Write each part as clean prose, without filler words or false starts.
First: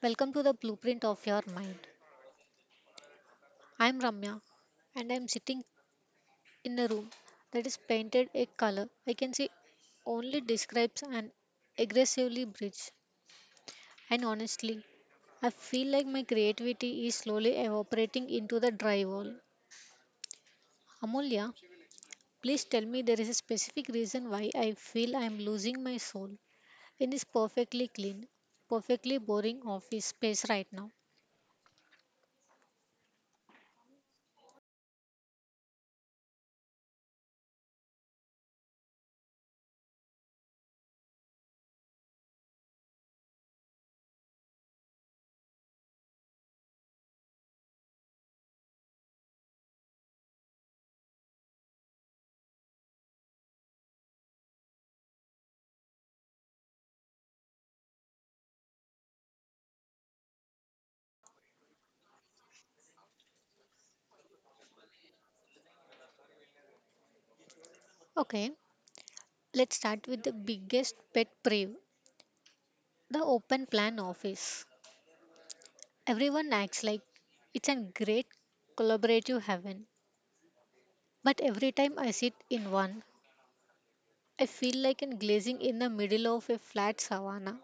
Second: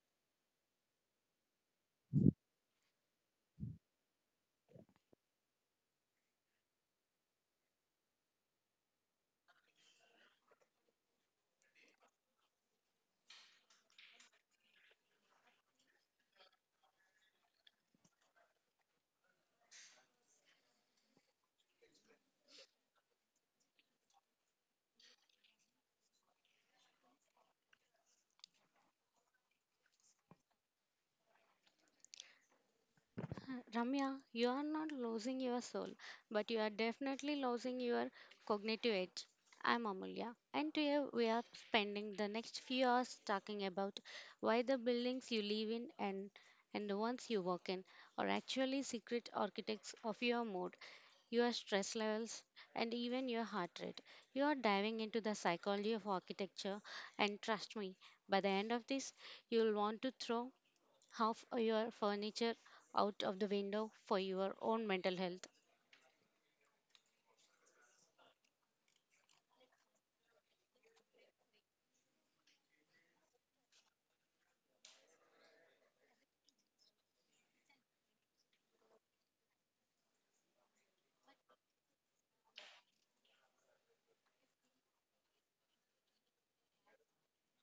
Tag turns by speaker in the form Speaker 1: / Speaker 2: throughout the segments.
Speaker 1: Welcome to the Blueprint of Your Mind. I'm Ramya and I'm sitting in a room that is painted a color I can say only describes an aggressively bridge. And honestly, I feel like my creativity is slowly evaporating into the drywall. Amulya, please tell me there is a specific reason why I feel I'm losing my soul in this perfectly clean, perfectly boring office space right now.
Speaker 2: Ramya, you are not losing your soul, but you are definitely losing your cognitive edge. I'm Amulya, and today we are spending the next few hours talking about why the buildings you live in and the ones you work in are actually secret architects of your mood, your stress levels, and even your heart rate. You are diving into the psychology of architecture, and trust me, by the end of this, you'll want to throw half your furniture out of the window for your own mental health.
Speaker 1: Okay. Let's start with the biggest pet peeve the open plan office. Everyone acts like it's a great collaborative heaven, but every time I sit in one, I feel like I'm glazing in the middle of a flat savanna,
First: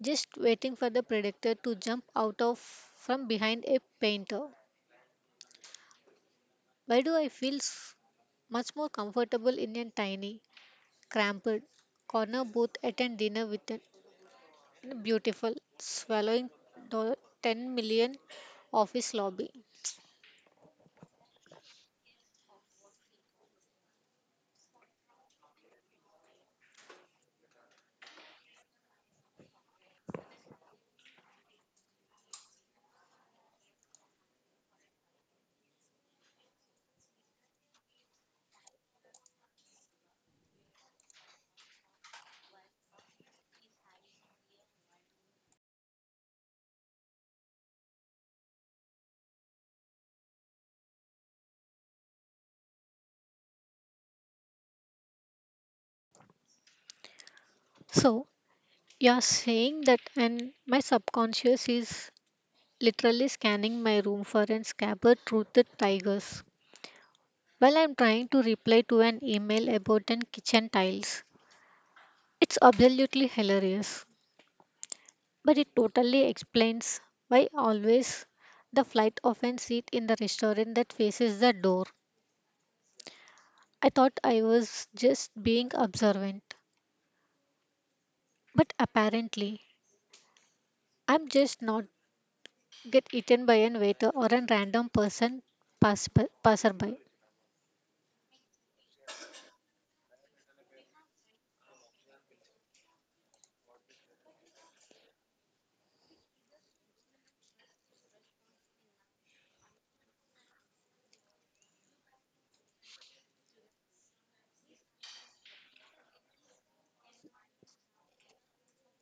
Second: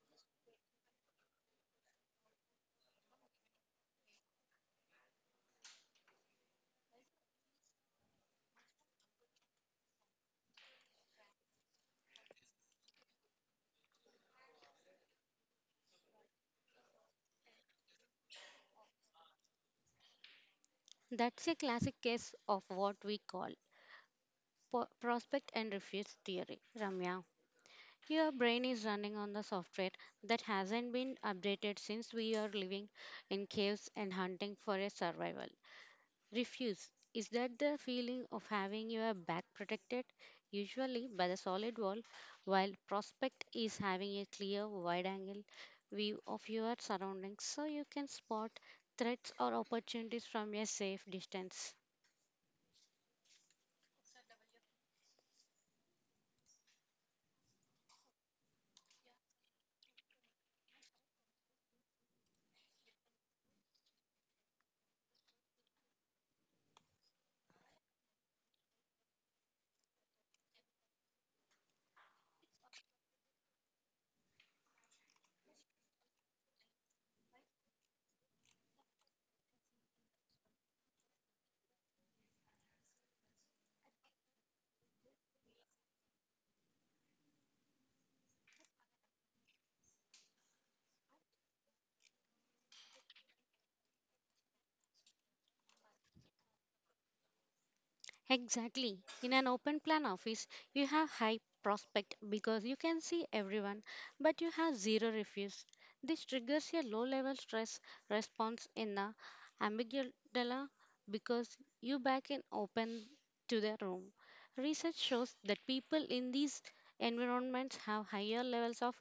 Speaker 1: just waiting for the predator to jump out of from behind a painter. Why do I feel much more comfortable in a tiny, cramped corner booth at a dinner with an Beautiful, swallowing the 10 million office lobby.
Speaker 2: That's a classic case of what we call prospect and refuse theory. Ramya, your brain is running on the software that hasn't been updated since we are living in caves and hunting for a survival. Refuse. Is that the feeling of having your back protected, usually by the solid wall, while prospect is having a clear, wide angle view of your surroundings so you can spot threats or opportunities from a safe distance?
Speaker 1: So, you're saying that, and my subconscious is literally scanning my room for an scabbard toothed tigers while I'm trying to reply to an email about an kitchen tiles. It's absolutely hilarious, but it totally explains why always the flight of an seat in the restaurant that faces the door. I thought I was just being observant. But apparently, I'm just not get eaten by an waiter or a random person pass by, passerby.
Speaker 2: Exactly. In an open plan office, you have high prospect because you can see everyone, but you have zero refuse. This triggers a low level stress response in the amygdala because you back in open to the room. Research shows that people in these environments have higher levels of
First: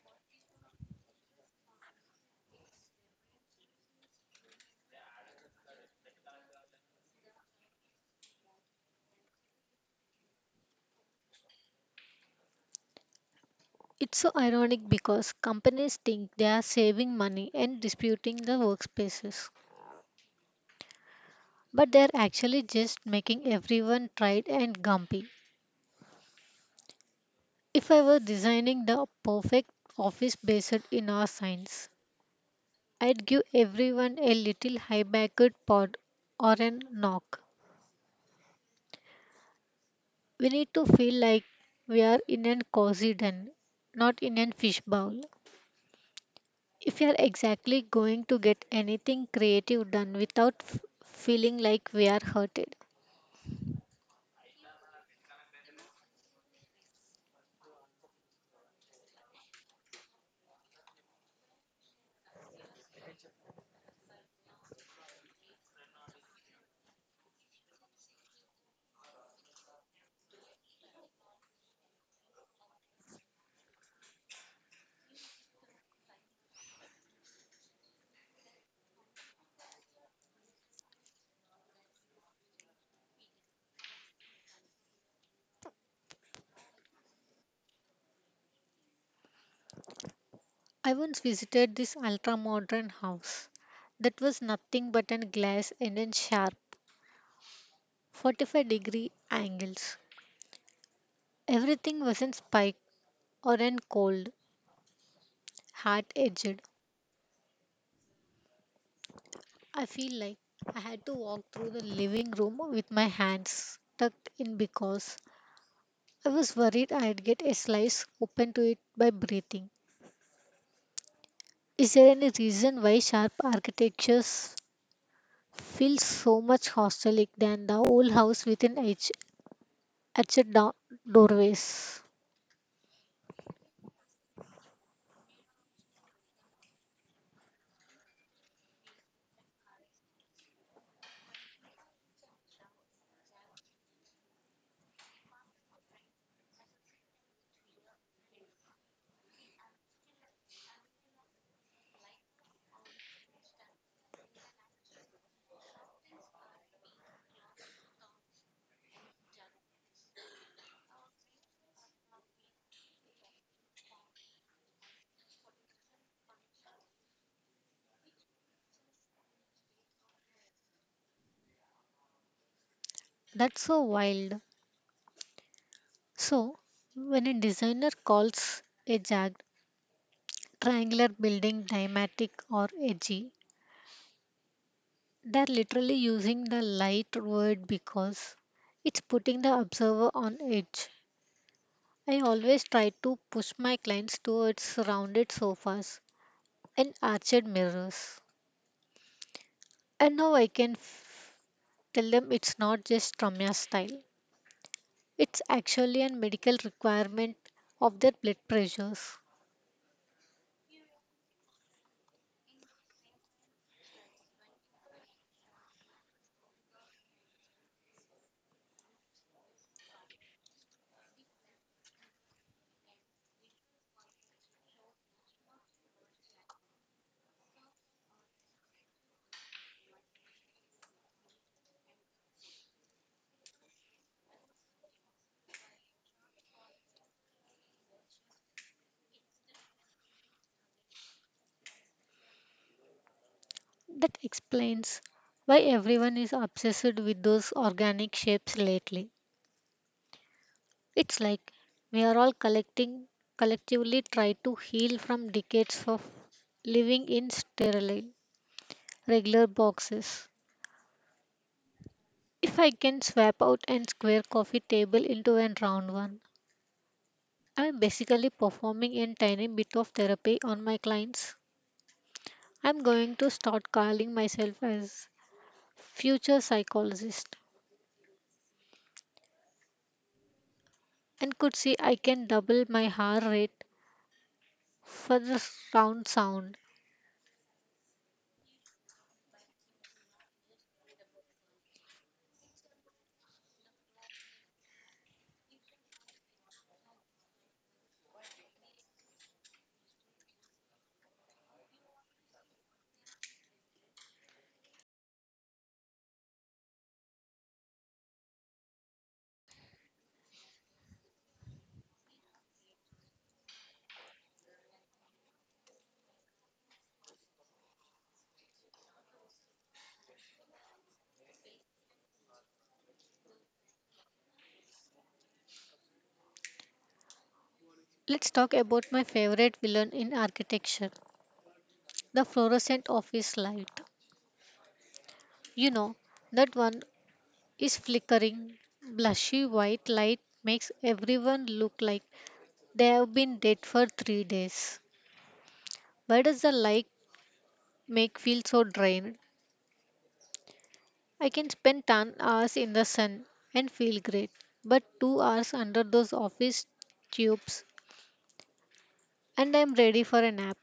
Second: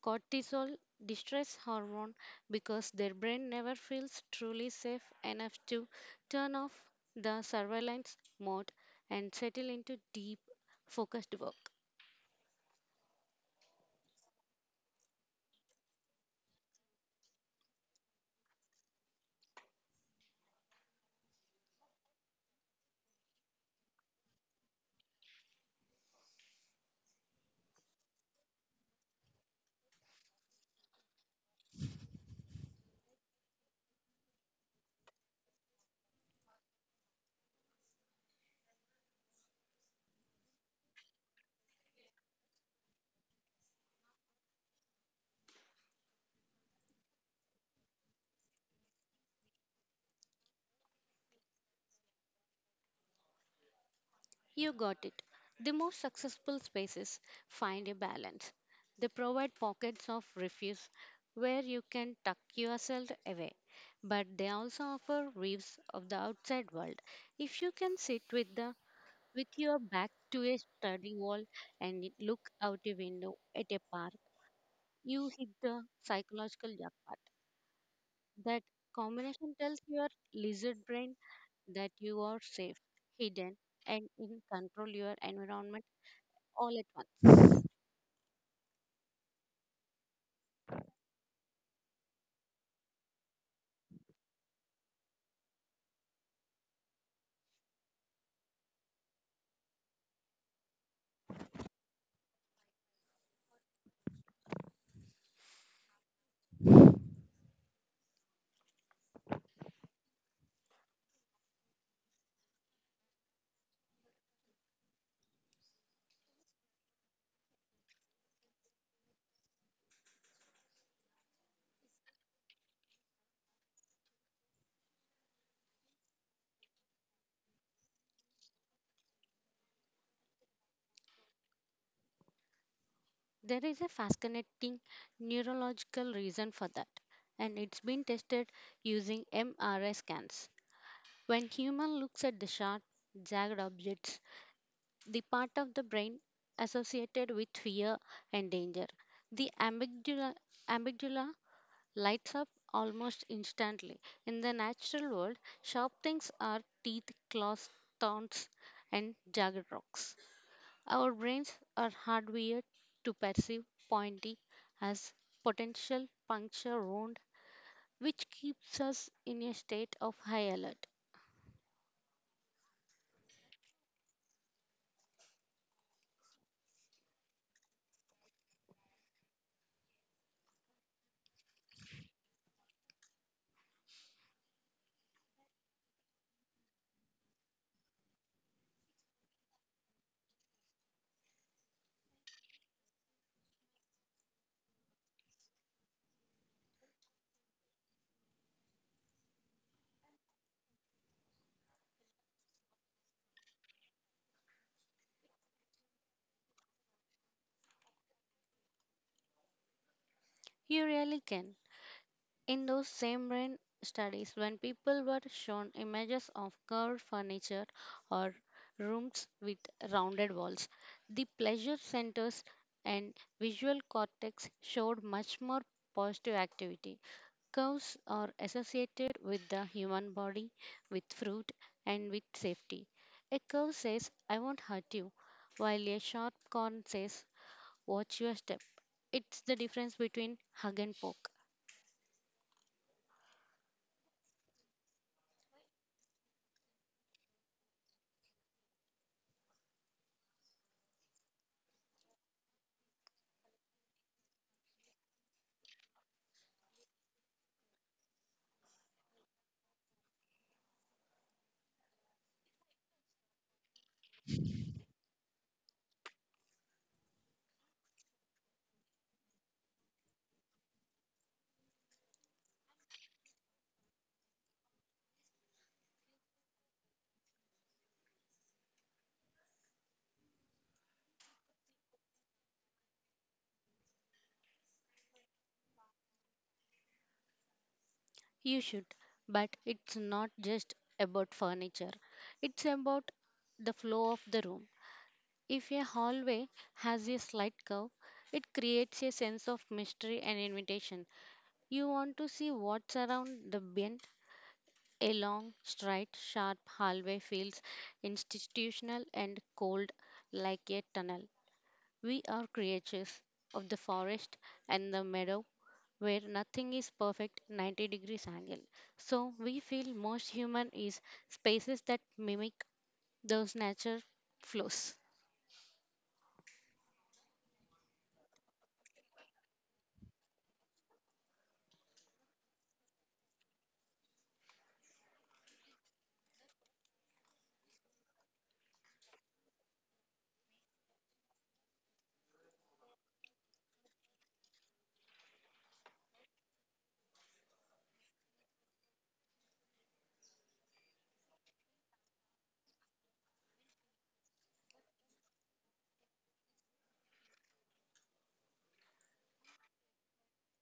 Speaker 2: cortisol distress hormone because their brain never feels truly safe enough to turn off the surveillance mode and settle into deep, focused work.
Speaker 1: It's so ironic because companies think they are saving money and disputing the workspaces, but they're actually just making everyone tired and grumpy. If I were designing the perfect office based in our science, I'd give everyone a little high-backed pod or a knock. We need to feel like we are in a cozy den, not in a fish bowl. If you are exactly going to get anything creative done without feeling like we are hurted.
Speaker 2: You got it. The most successful spaces find a balance. They provide pockets of refuge where you can tuck yourself away, but they also offer waves of the outside world. If you can sit with the with your back to a study wall and look out a window at a park, you hit the psychological jackpot. That combination tells your lizard brain that you are safe, hidden, and in control your environment all at once.
Speaker 1: I once visited this ultra modern house that was nothing but a glass and a sharp 45-degree angles. Everything was in spike or in cold, hard edged. I feel like I had to walk through the living room with my hands tucked in because I was worried I'd get a slice open to it by breathing. Is there any reason why sharp architectures feel so much hostelic than the old house within each etched doorways?
Speaker 2: There is a fascinating neurological reason for that, and it's been tested using MRI scans. When human looks at the sharp, jagged objects, the part of the brain associated with fear and danger, the amygdala, lights up almost instantly. In the natural world, sharp things are teeth, claws, thorns, and jagged rocks. Our brains are hardwired to perceive pointy as potential puncture wound, which keeps us in a state of high alert.
Speaker 1: That's so wild. So, when a designer calls a jagged triangular building dramatic or edgy, they're literally using the light word because it's putting the observer on edge. I always try to push my clients towards rounded sofas and arched mirrors. And now I can tell them it's not just Ramya style, it's actually a medical requirement of their blood pressures.
Speaker 2: You really can. In those same brain studies, when people were shown images of curved furniture or rooms with rounded walls, the pleasure centers and visual cortex showed much more positive activity. Curves are associated with the human body, with fruit, and with safety. A curve says, I won't hurt you, while a sharp corn says, watch your step. It's the difference between hug and poke.
Speaker 1: That explains why everyone is obsessed with those organic shapes lately. It's like we are all collecting collectively try to heal from decades of living in sterile regular boxes. If I can swap out and square coffee table into a round one, I'm basically performing a tiny bit of therapy on my clients. I'm going to start calling myself as future psychologist and could see I can double my hour rate for the round sound.
Speaker 2: You should, but it's not just about furniture. It's about the flow of the room. If a hallway has a slight curve, it creates a sense of mystery and invitation. You want to see what's around the bend. A long, straight, sharp hallway feels institutional and cold like a tunnel. We are creatures of the forest and the meadow where nothing is perfect 90 degrees angle. So we feel most human is spaces that mimic those nature flows.
Speaker 1: Let's talk about my favorite villain in architecture, the fluorescent office light. You know, that one is flickering, blushy white light makes everyone look like they have been dead for 3 days. Why does the light make feel so drained? I can spend 10 hours in the sun and feel great, but 2 hours under those office tubes and I'm ready for a nap.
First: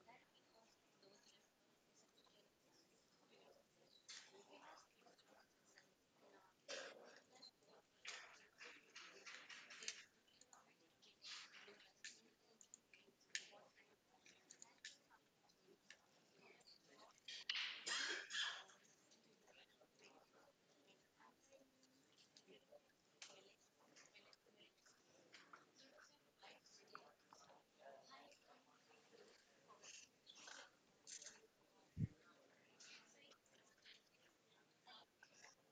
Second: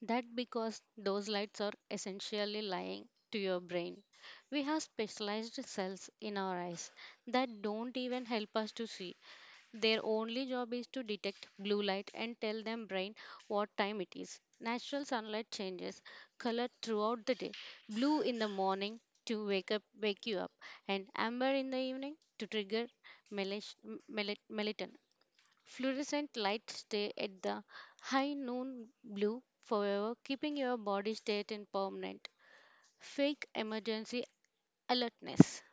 Speaker 2: That because those lights are essentially lying to your brain. We have specialized cells in our eyes that don't even help us to see. Their only job is to detect blue light and tell them brain what time it is. Natural sunlight changes color throughout the day. Blue in the morning to wake you up and amber in the evening to trigger melatonin. Fluorescent lights stay at the high noon blue forever, keeping your body state in permanent fake emergency alertness.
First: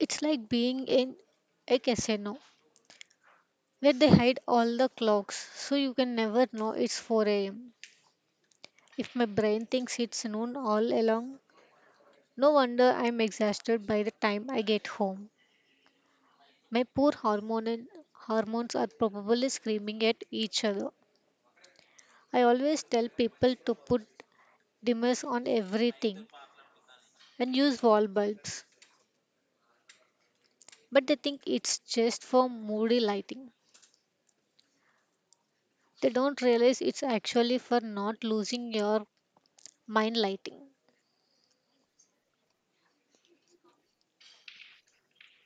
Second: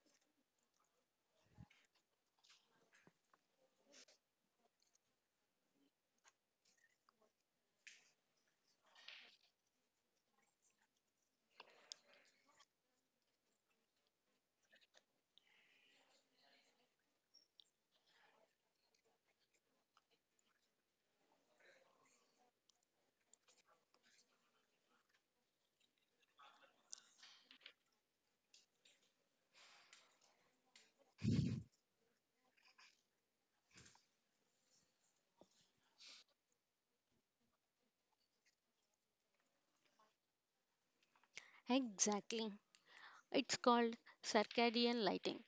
Speaker 1: It's like being in a casino where they hide all the clocks so you can never know it's 4 a.m. If my brain thinks it's noon all along, no wonder I'm exhausted by the time I get home. My poor hormonal hormones are probably screaming at each other. I always tell people to put dimmers on everything and use wall bulbs, but they think it's just for moody lighting. They don't realize it's actually for not losing your mind lighting.
Speaker 2: Exactly. It's called circadian lighting.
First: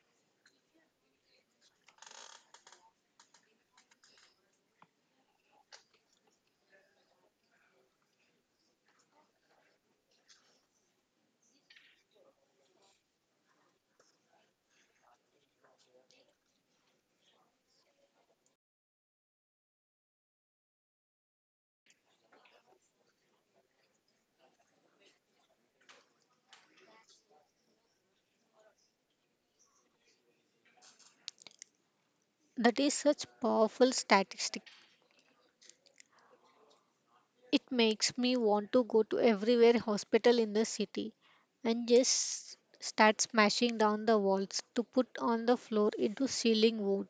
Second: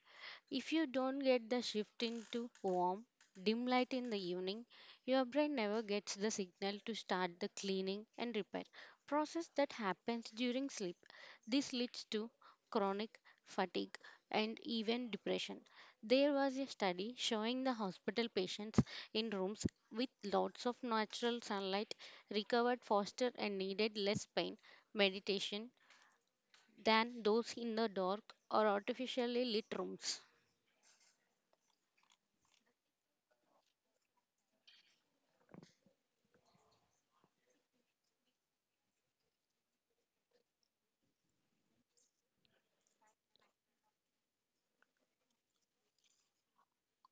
Speaker 2: If you don't get the shift into warm, dim light in the evening, your brain never gets the signal to start the cleaning and repair process that happens during sleep. This leads to chronic fatigue and even depression. There was a study showing the hospital patients in rooms with lots of natural sunlight recovered faster and needed less pain meditation than those in the dark or artificially lit rooms.
Speaker 1: That is such powerful statistic. It makes me want to go to everywhere hospital in the city and just start smashing down the walls to put on the floor into ceiling wood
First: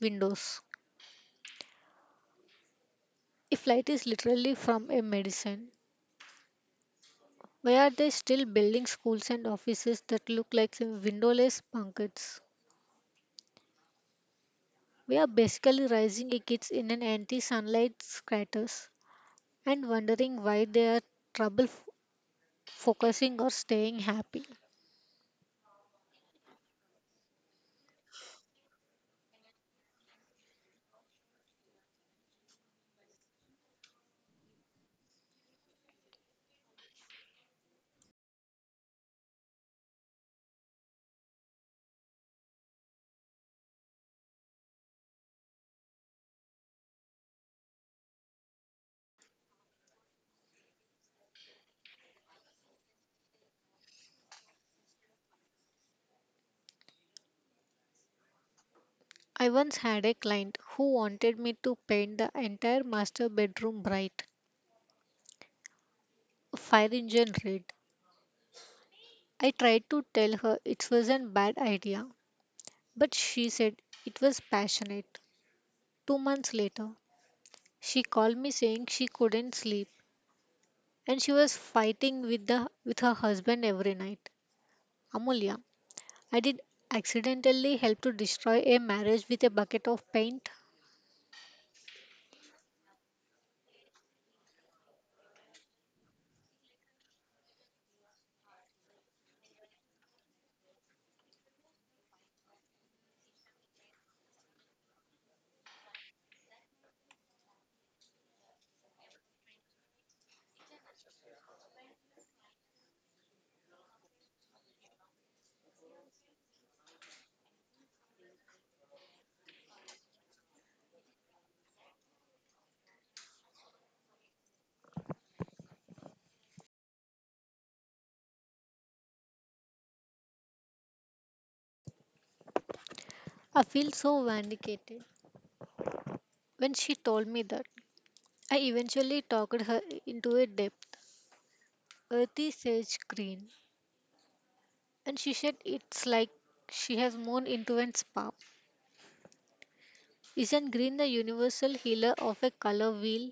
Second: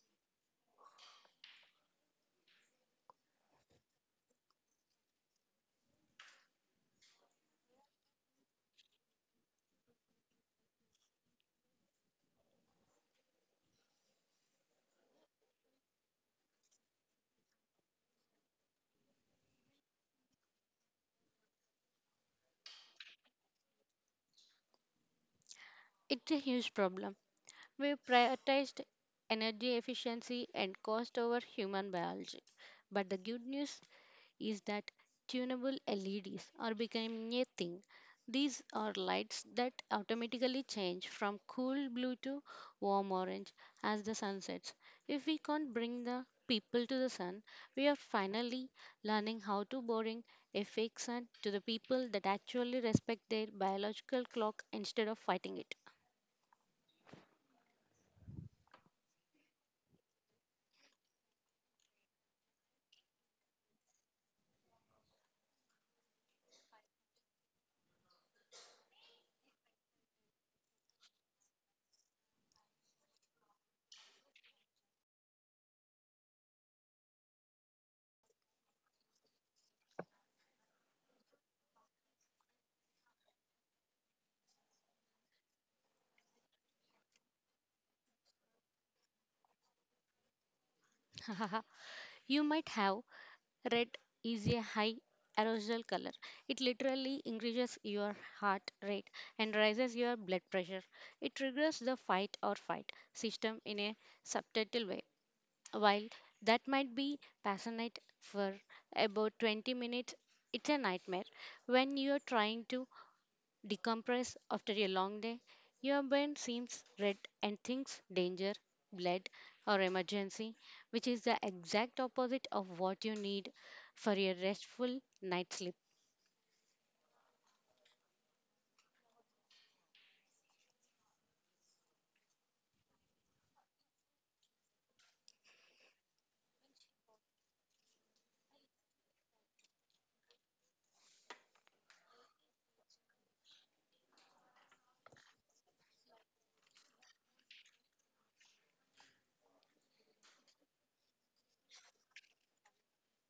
Speaker 1: windows. If light is literally from a medicine, why are they still building schools and offices that look like windowless bunkers? We are basically raising a kids in an anti-sunlight craters and wondering why they are trouble focusing or staying happy.
Speaker 2: It's a huge problem. We prioritized energy efficiency and cost over human biology. But the good news is that tunable LEDs are becoming a thing. These are lights that automatically change from cool blue to warm orange as the sun sets. If we can't bring the people to the sun, we are finally learning how to boring a fake sun to the people that actually respect their biological clock instead of fighting it.
Speaker 1: I once had a client who wanted me to paint the entire master bedroom bright, a fire engine red. I tried to tell her it was an bad idea, but she said it was passionate. 2 months later, she called me saying she couldn't sleep and she was fighting with her husband every night. Amulya, I did accidentally help to destroy a marriage with a bucket of paint.
Speaker 2: You might have. Red is a high arousal color. It literally increases your heart rate and raises your blood pressure. It triggers the fight or flight system in a subtle way. While that might be passionate for about 20 minutes, it's a nightmare when you're trying to decompress after a long day. Your brain seems red and thinks danger, blood, or emergency, which is the exact opposite of what you need for a restful night's sleep.
Speaker 1: I feel so vindicated when she told me that. I eventually talked her into a depth, earthy sage green, and she said it's like she has mown into a spa. Isn't green the universal healer of a color wheel?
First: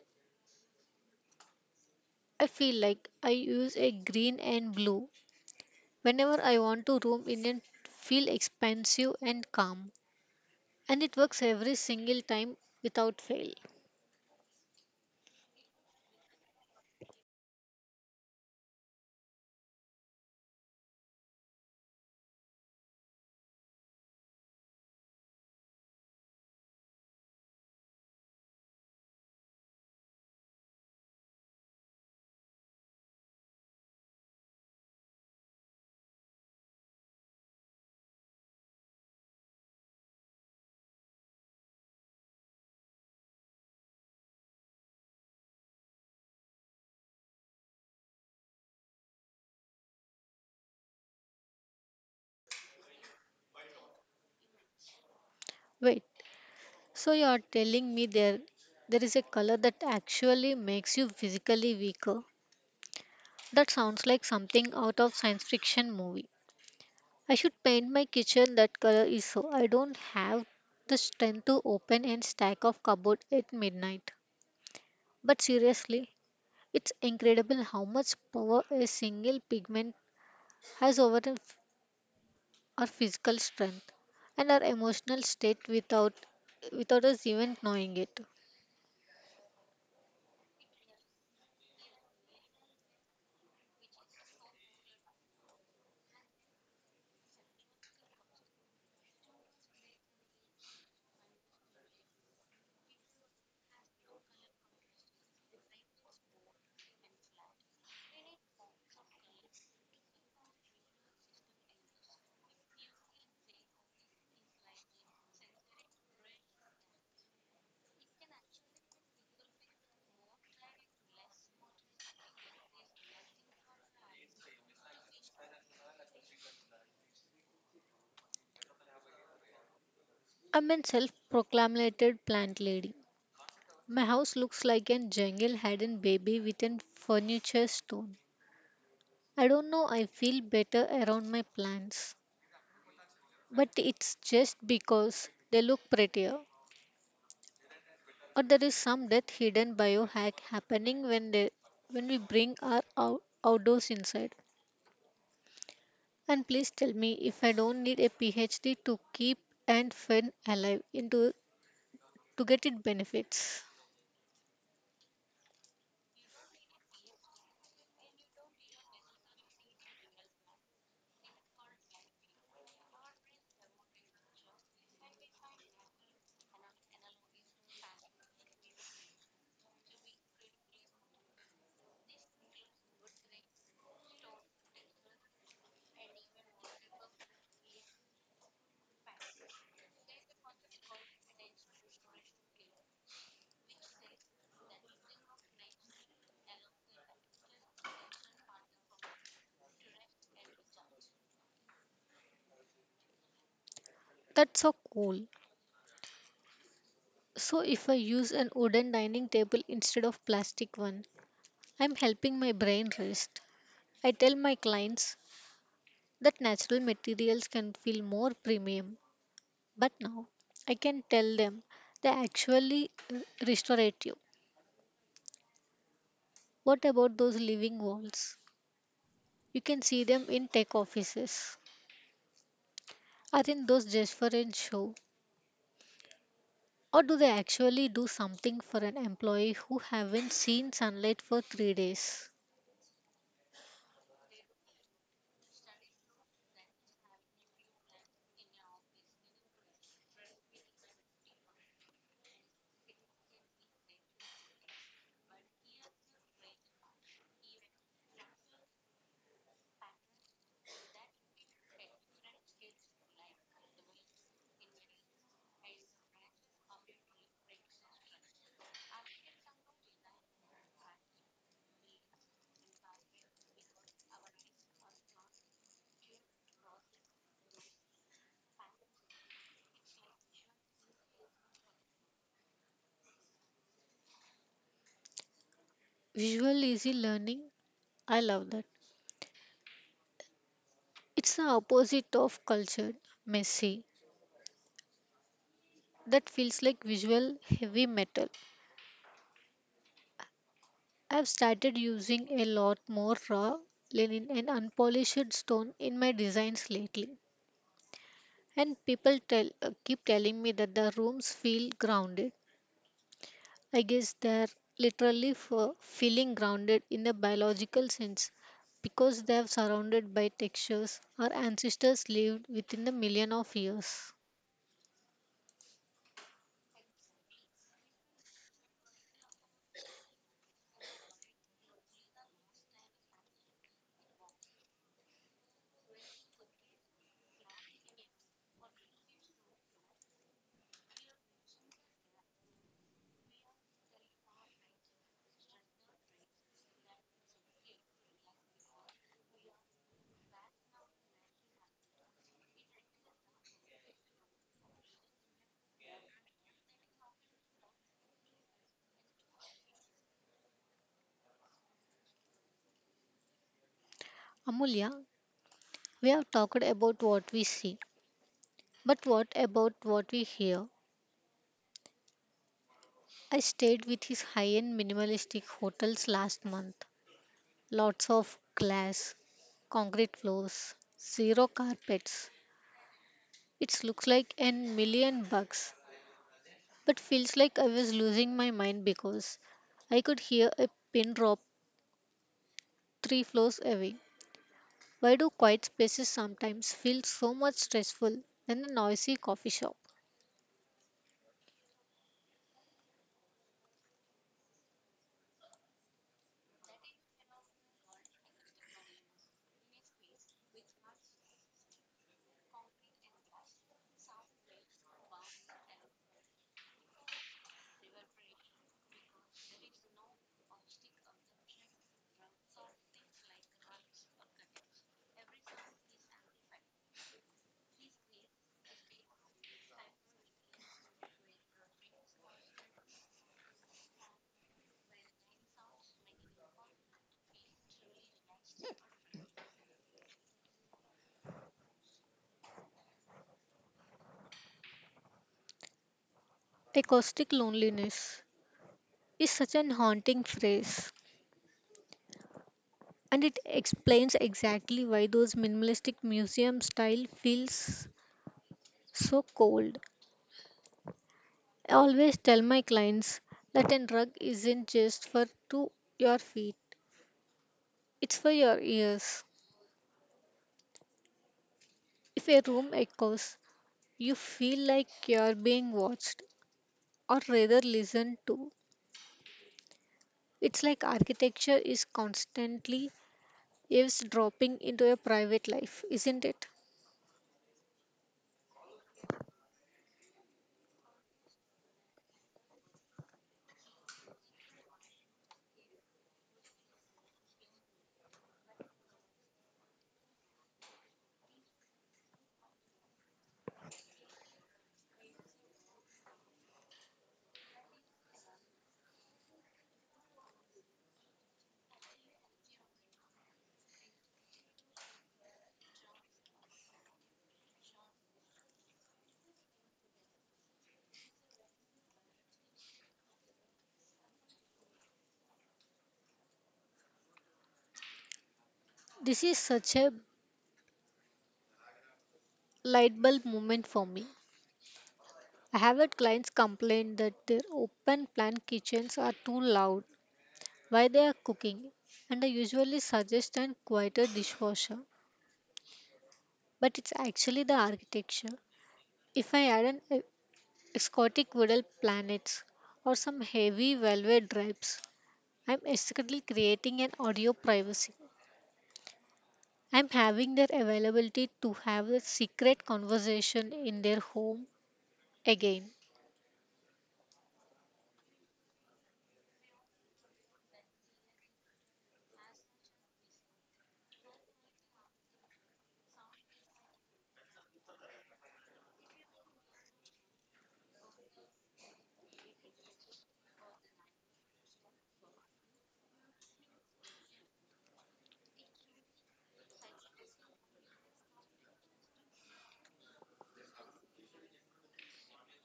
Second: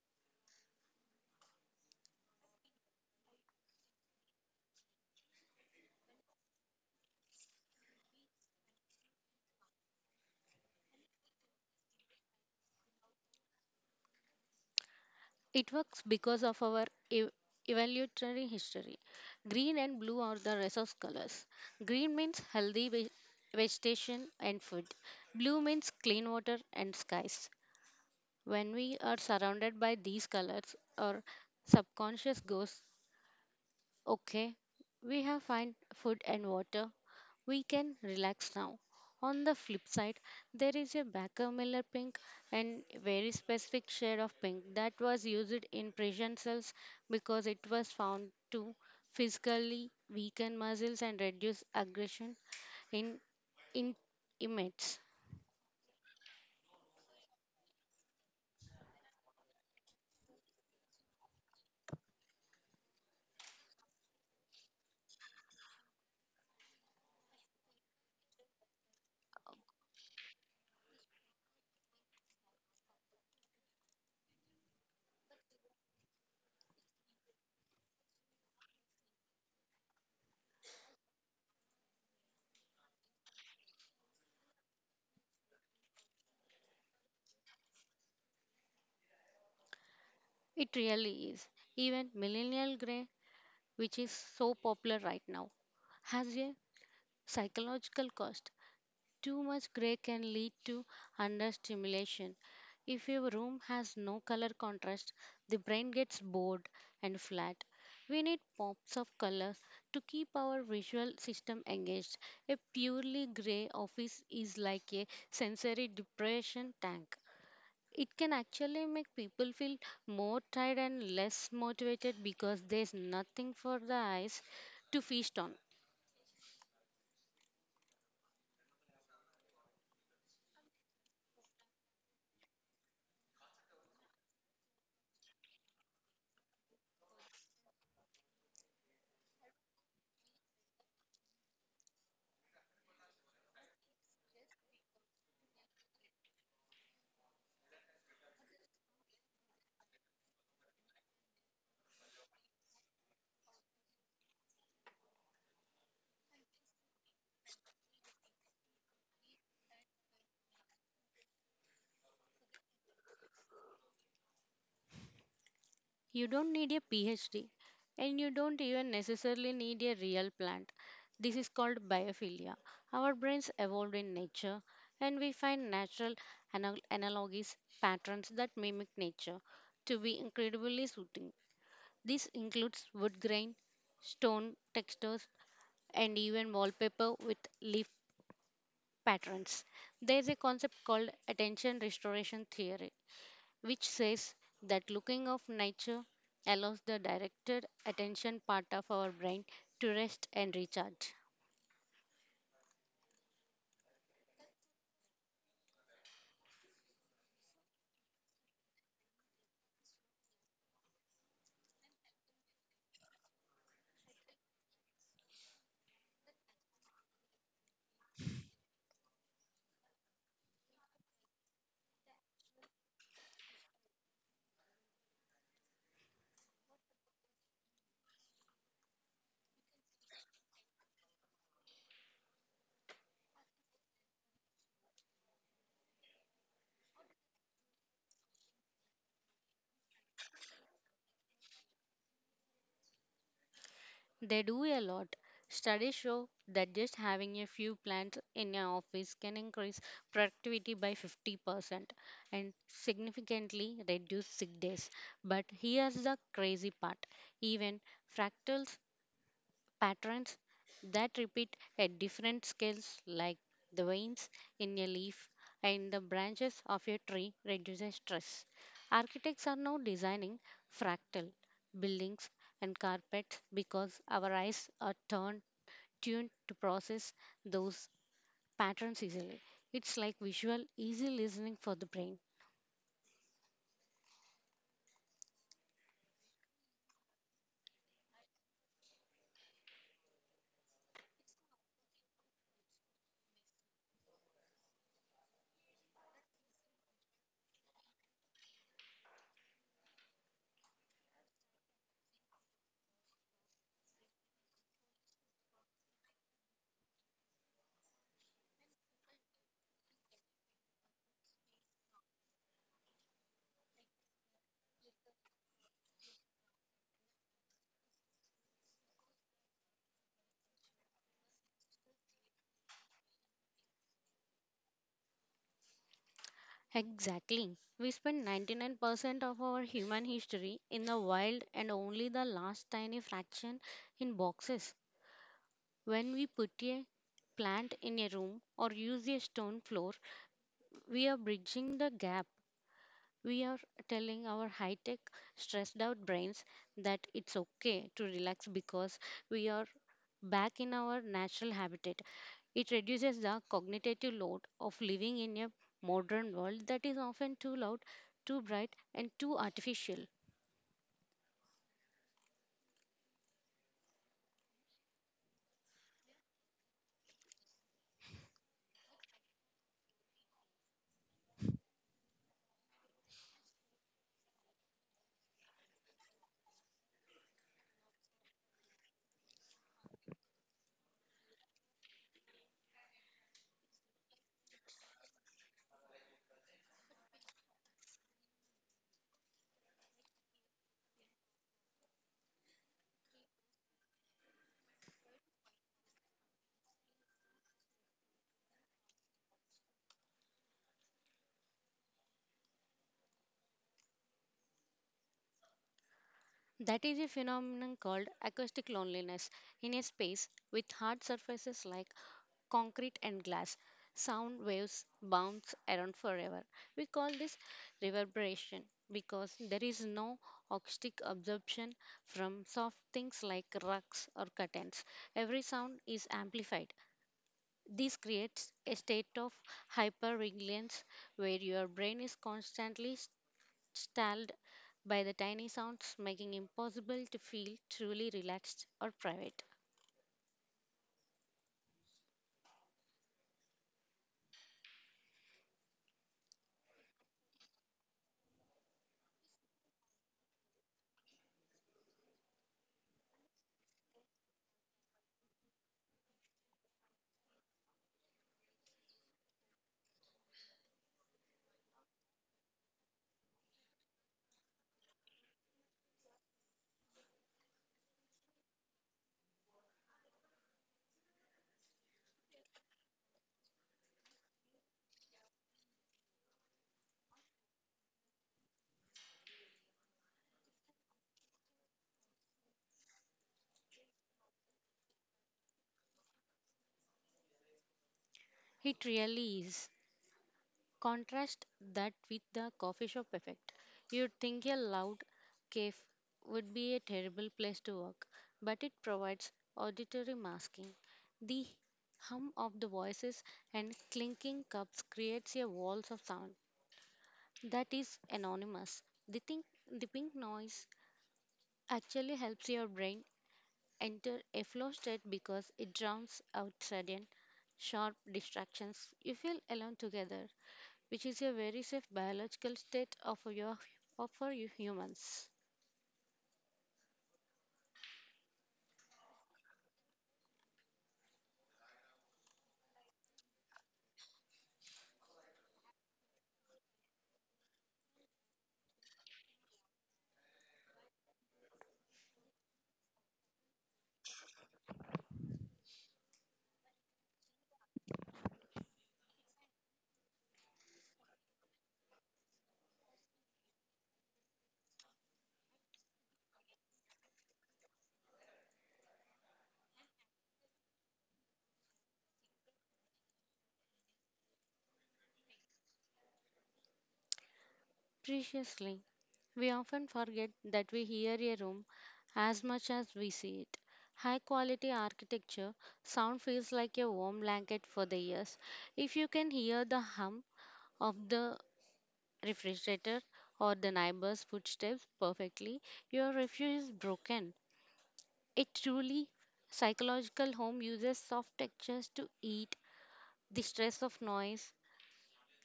Speaker 1: I feel like I use a green and blue whenever I want to roam in and feel expansive and calm. And it works every single time without fail.
Speaker 2: It works because of our ev- evolutionary history. Green and blue are the resource colors. Green means healthy vegetation and food, blue means clean water and skies. When we are surrounded by these colors, our subconscious goes, okay, we have find food and water. We can relax now. On the flip side, there is a Baker Miller pink and very specific shade of pink that was used in prison cells because it was found to physically weaken muscles and reduce aggression in, in inmates.
Speaker 1: Wait, so you are telling me there is a color that actually makes you physically weaker? That sounds like something out of science fiction movie. I should paint my kitchen that color is so I don't have the strength to open and stack of cupboard at midnight. But seriously, it's incredible how much power a single pigment has over the our physical strength and our emotional state without us even knowing it.
Speaker 2: It really is. Even millennial gray, which is so popular right now, has a psychological cost. Too much gray can lead to understimulation. If your room has no color contrast, the brain gets bored and flat. We need pops of color to keep our visual system engaged. A purely gray office is like a sensory depression tank. It can actually make people feel more tired and less motivated because there's nothing for the eyes to feast on.
Speaker 1: I'm a self-proclaimed plant lady. My house looks like a jungle hidden baby within furniture stone. I don't know I feel better around my plants, but it's just because they look prettier, or there is some death hidden biohack happening when they when we bring our outdoors inside and please tell me if I don't need a PhD to keep and fend alive into to get it benefits.
Speaker 2: You don't need a PhD and you don't even necessarily need a real plant. This is called biophilia. Our brains evolved in nature and we find natural analogies, patterns that mimic nature to be incredibly soothing. This includes wood grain, stone textures, and even wallpaper with leaf patterns. There is a concept called attention restoration theory which says that looking of nature allows the directed attention part of our brain to rest and recharge.
Speaker 1: That's so cool. So if I use an wooden dining table instead of plastic one, I'm helping my brain rest. I tell my clients that natural materials can feel more premium, but now I can tell them they're actually restorative. What about those living walls? You can see them in tech offices. Aren't those just for a show? Or do they actually do something for an employee who haven't seen sunlight for 3 days?
Speaker 2: They do a lot. Studies show that just having a few plants in your office can increase productivity by 50% and significantly reduce sick days. But here's the crazy part, even fractals patterns that repeat at different scales, like the veins in a leaf and the branches of a tree, reduces stress. Architects are now designing fractal buildings and carpets because our eyes are turned tuned to process those patterns easily. It's like visual easy listening for the brain.
Speaker 1: Visual easy learning, I love that. It's the opposite of cultured, messy. That feels like visual heavy metal. I've started using a lot more raw linen and unpolished stone in my designs lately. And people tell keep telling me that the rooms feel grounded. I guess they're literally for feeling grounded in a biological sense because they are surrounded by textures our ancestors lived within a million of years.
Speaker 2: Exactly. We spend 99% of our human history in the wild and only the last tiny fraction in boxes. When we put a plant in a room or use a stone floor, we are bridging the gap. We are telling our high tech, stressed out brains that it's okay to relax because we are back in our natural habitat. It reduces the cognitive load of living in a modern world that is often too loud, too bright, and too artificial.
Speaker 1: Amulya, we have talked about what we see, but what about what we hear? I stayed with his high-end minimalistic hotels last month. Lots of glass, concrete floors, zero carpets. It looks like an $1 million, but feels like I was losing my mind because I could hear a pin drop three floors away. Why do quiet spaces sometimes feel so much stressful than the noisy coffee shop?
Speaker 2: That is a phenomenon called acoustic loneliness. In a space with hard surfaces like concrete and glass, sound waves bounce around forever. We call this reverberation because there is no acoustic absorption from soft things like rugs or curtains. Every sound is amplified. This creates a state of hypervigilance where your brain is constantly stalled by the tiny sounds, making impossible to feel truly relaxed or private.
Speaker 1: Acoustic loneliness is such an haunting phrase, and it explains exactly why those minimalistic museum style feels so cold. I always tell my clients that a rug isn't just for to your feet. It's for your ears. If a room echoes, you feel like you're being watched or rather listened to. It's like architecture is constantly eavesdropping into your private life, isn't it?
Speaker 2: It really is. Contrast that with the coffee shop effect. You'd think a loud cave would be a terrible place to work, but it provides auditory masking. The hum of the voices and clinking cups creates a walls of sound that is anonymous. The, think, the pink noise actually helps your brain enter a flow state because it drowns out sudden, sharp distractions. You feel alone together, which is a very safe biological state of your of for you humans.
Speaker 1: This is such a light bulb moment for me. I have had clients complain that their open plan kitchens are too loud while they are cooking, and I usually suggest an quieter dishwasher. But it's actually the architecture. If I add an Scotic Woodal Planets, or some heavy velvet drapes, I'm secretly creating an audio privacy. I'm having their availability to have a secret conversation in their home again.
Speaker 2: Preciously, we often forget that we hear a room as much as we see it. High quality architecture, sound feels like a warm blanket for the ears. If you can hear the hum of the refrigerator or the neighbor's footsteps perfectly, your refuge is broken. A truly psychological home uses soft textures to eat the stress of noise,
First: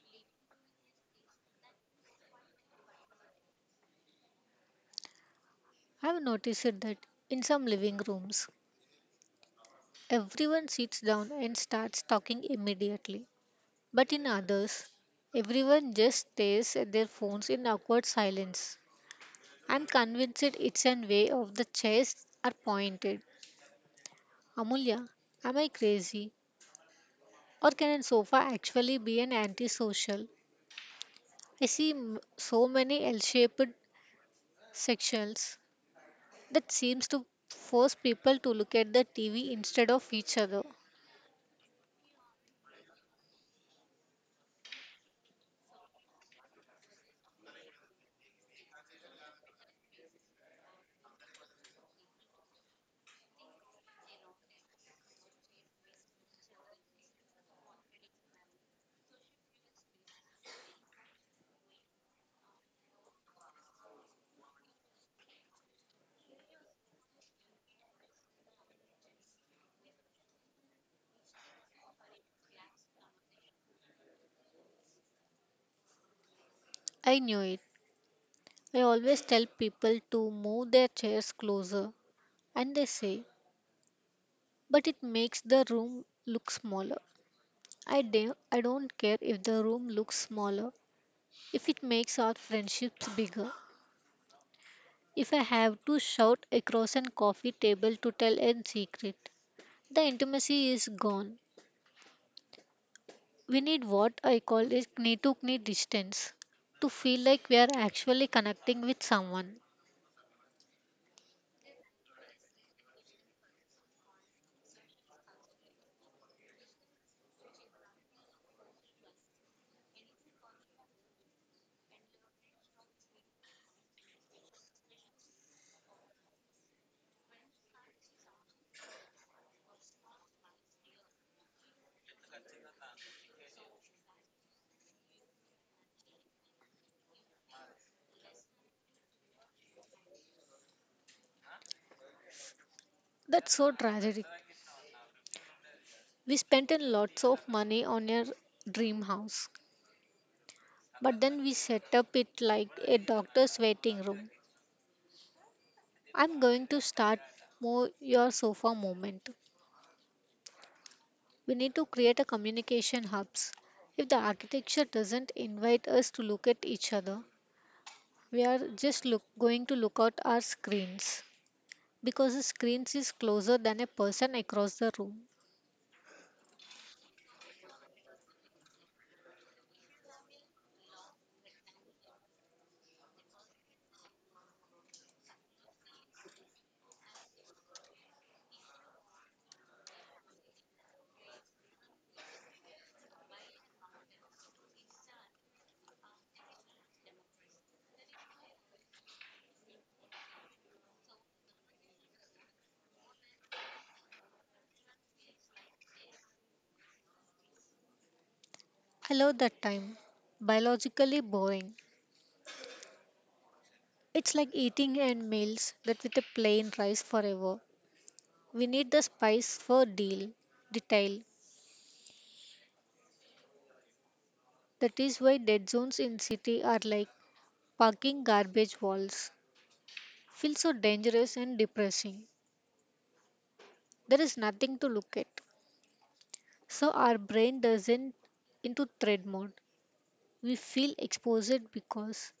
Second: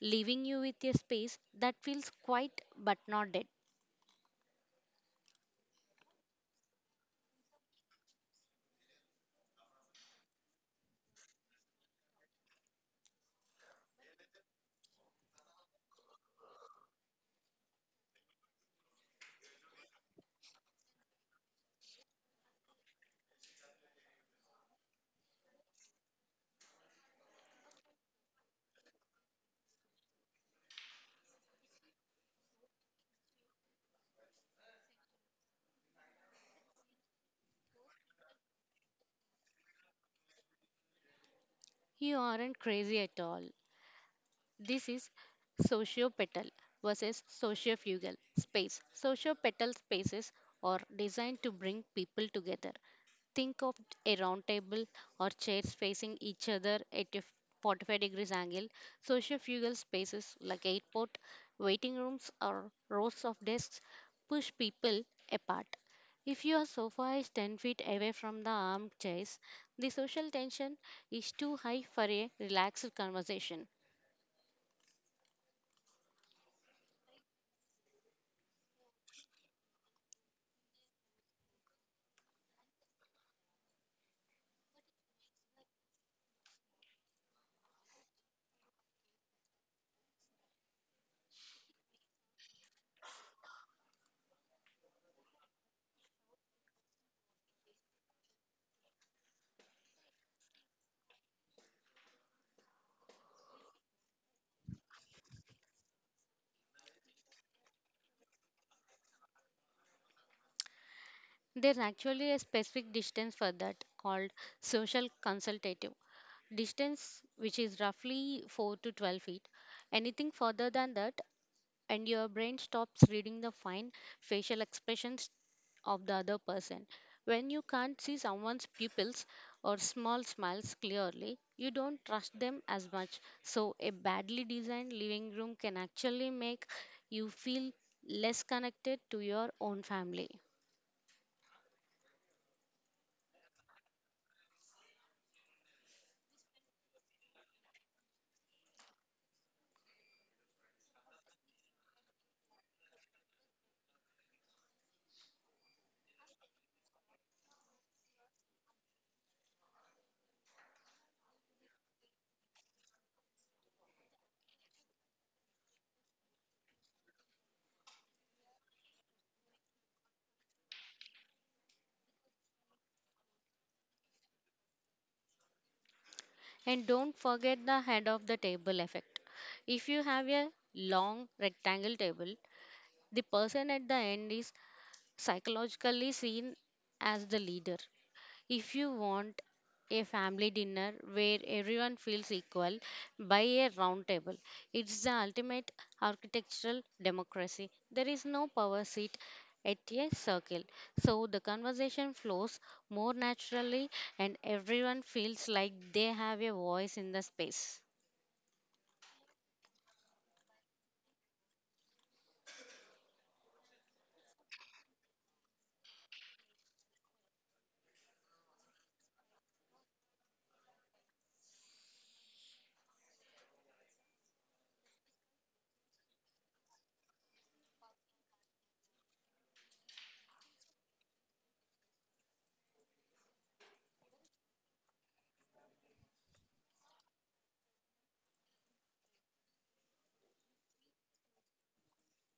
Speaker 2: leaving you with a space that feels quiet but not dead.
Speaker 1: I've noticed that in some living rooms, everyone sits down and starts talking immediately. But in others, everyone just stares at their phones in awkward silence. I'm convinced it's an way of the chairs are pointed. Amulya, am I crazy? Or can a sofa actually be an antisocial? I see so many L shaped sections that seems to force people to look at the TV instead of each other.
Speaker 2: You aren't crazy at all. This is sociopetal versus sociofugal space. Sociopetal spaces are designed to bring people together. Think of a round table or chairs facing each other at a 45 degrees angle. Sociofugal spaces like airport, waiting rooms, or rows of desks push people apart. If your sofa is 10 feet away from the armchairs, the social tension is too high for a relaxed conversation.
Speaker 1: I knew it. I always tell people to move their chairs closer, and they say, but it makes the room look smaller. I don't care if the room looks smaller, if it makes our friendships bigger. If I have to shout across a coffee table to tell a secret, the intimacy is gone. We need what I call is knee to knee distance to feel like we are actually connecting with someone.
Speaker 2: There's actually a specific distance for that called social consultative distance, which is roughly 4 to 12 feet. Anything further than that, and your brain stops reading the fine facial expressions of the other person. When you can't see someone's pupils or small smiles clearly, you don't trust them as much. So, a badly designed living room can actually make you feel less connected to your own family.
Speaker 1: That's so tragic. We spent in lots of money on a dream house, but then we set up it like a doctor's waiting room. I'm going to start more your sofa moment. We need to create a communication hubs. If the architecture doesn't invite us to look at each other, we are just going to look at our screens because the screens is closer than a person across the room.
Speaker 2: And don't forget the head of the table effect. If you have a long rectangle table, the person at the end is psychologically seen as the leader. If you want a family dinner where everyone feels equal, buy a round table. It's the ultimate architectural democracy. There is no power seat at a circle, so the conversation flows more naturally and everyone feels like they have a voice in the space.
Speaker 1: I love that time. Biologically boring. It's like eating and meals that with a plain rice forever. We need the spice for detail. That is why dead zones in city are like parking garbage walls. Feel so dangerous and depressing. There is nothing to look at. So our brain doesn't into thread mode. We feel exposed because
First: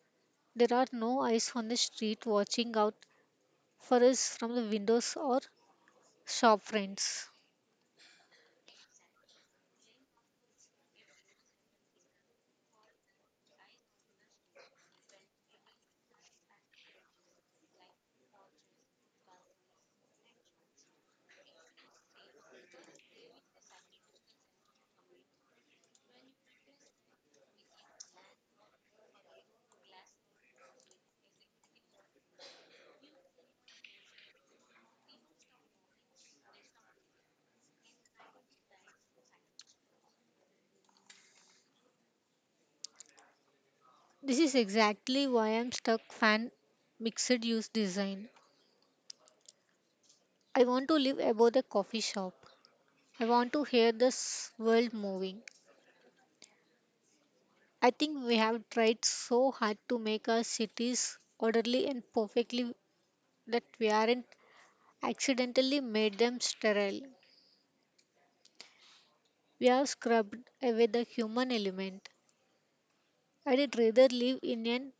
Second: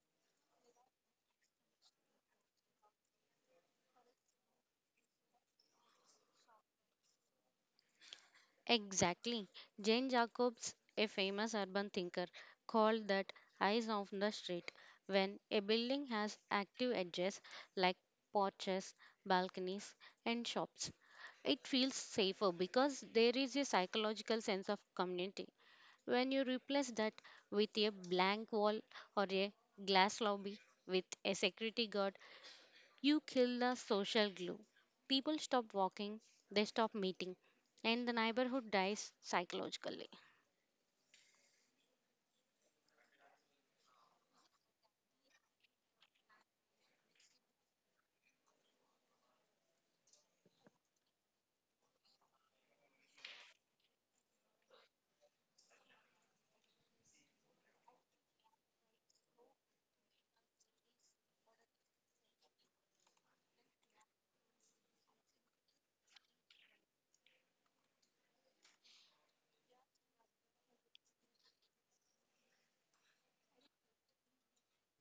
Speaker 1: there are no eyes on the street watching out for us from the windows or shop fronts.
Speaker 2: Exactly. Jane Jacobs, a famous urban thinker, called that eyes of the street. When a building has active edges like porches, balconies, and shops, it feels safer because there is a psychological sense of community. When you replace that with a blank wall or a glass lobby with a security guard, you kill the social glue. People stop walking, they stop meeting, and the neighborhood dies psychologically.
Speaker 1: This is exactly why I'm stuck fan mixed use design. I want to live above the coffee shop. I want to hear this world moving. I think we have tried so hard to make our cities orderly and perfectly that we aren't accidentally made them sterile. We have scrubbed away the human element. I'd rather live in a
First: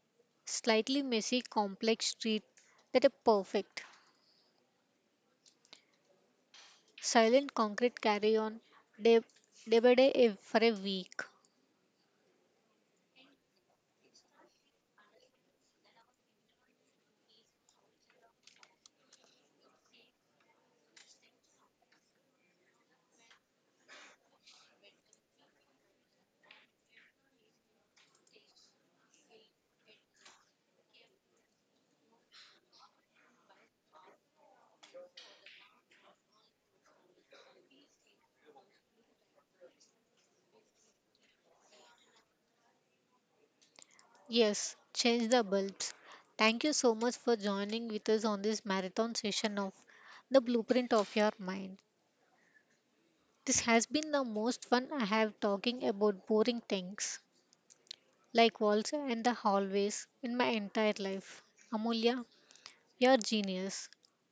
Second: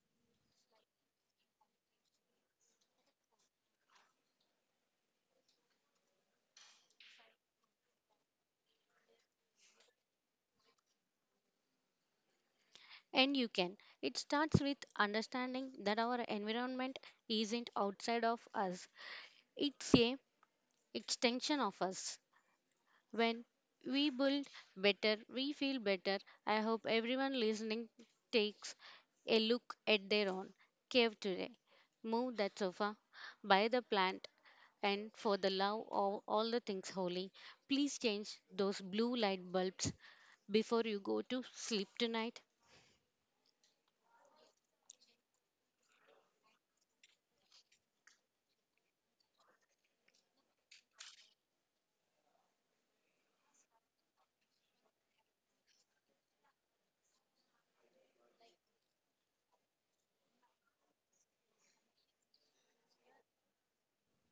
Speaker 1: slightly messy, complex street than a perfect, silent concrete carry on day, for a week.
Speaker 2: And you can. It starts with understanding that our environment isn't outside of us, it's a extension of us. When we build better, we feel better. I hope everyone listening takes a look at their own cave today. Move that sofa, buy the plant, and for the love of all the things holy, please change those blue light bulbs before you go to sleep tonight.
Speaker 1: Yes, change the bulbs. Thank you so much for joining with us on this marathon session of The Blueprint of Your Mind. This has been the most fun I have talking about boring things like walls and the hallways in my entire life. Amulya, you're genius.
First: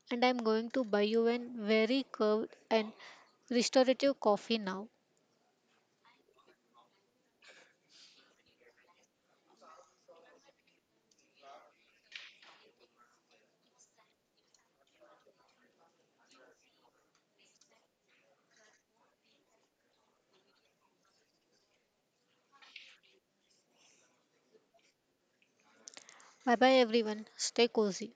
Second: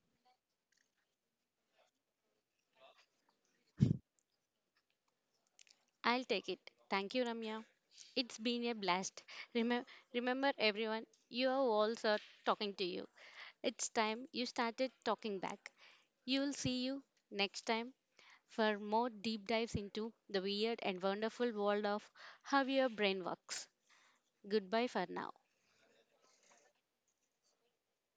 Speaker 1: And I'm going to buy you a very curved and restorative coffee now.
Speaker 2: I'll take it. Thank you, Ramya. It's been a blast. Remember, remember, everyone, your walls are talking to you. It's time you started talking back. You'll see you next time for more deep dives into the weird and wonderful world of how your brain works. Goodbye for now.
Speaker 1: Bye bye everyone. Stay cozy.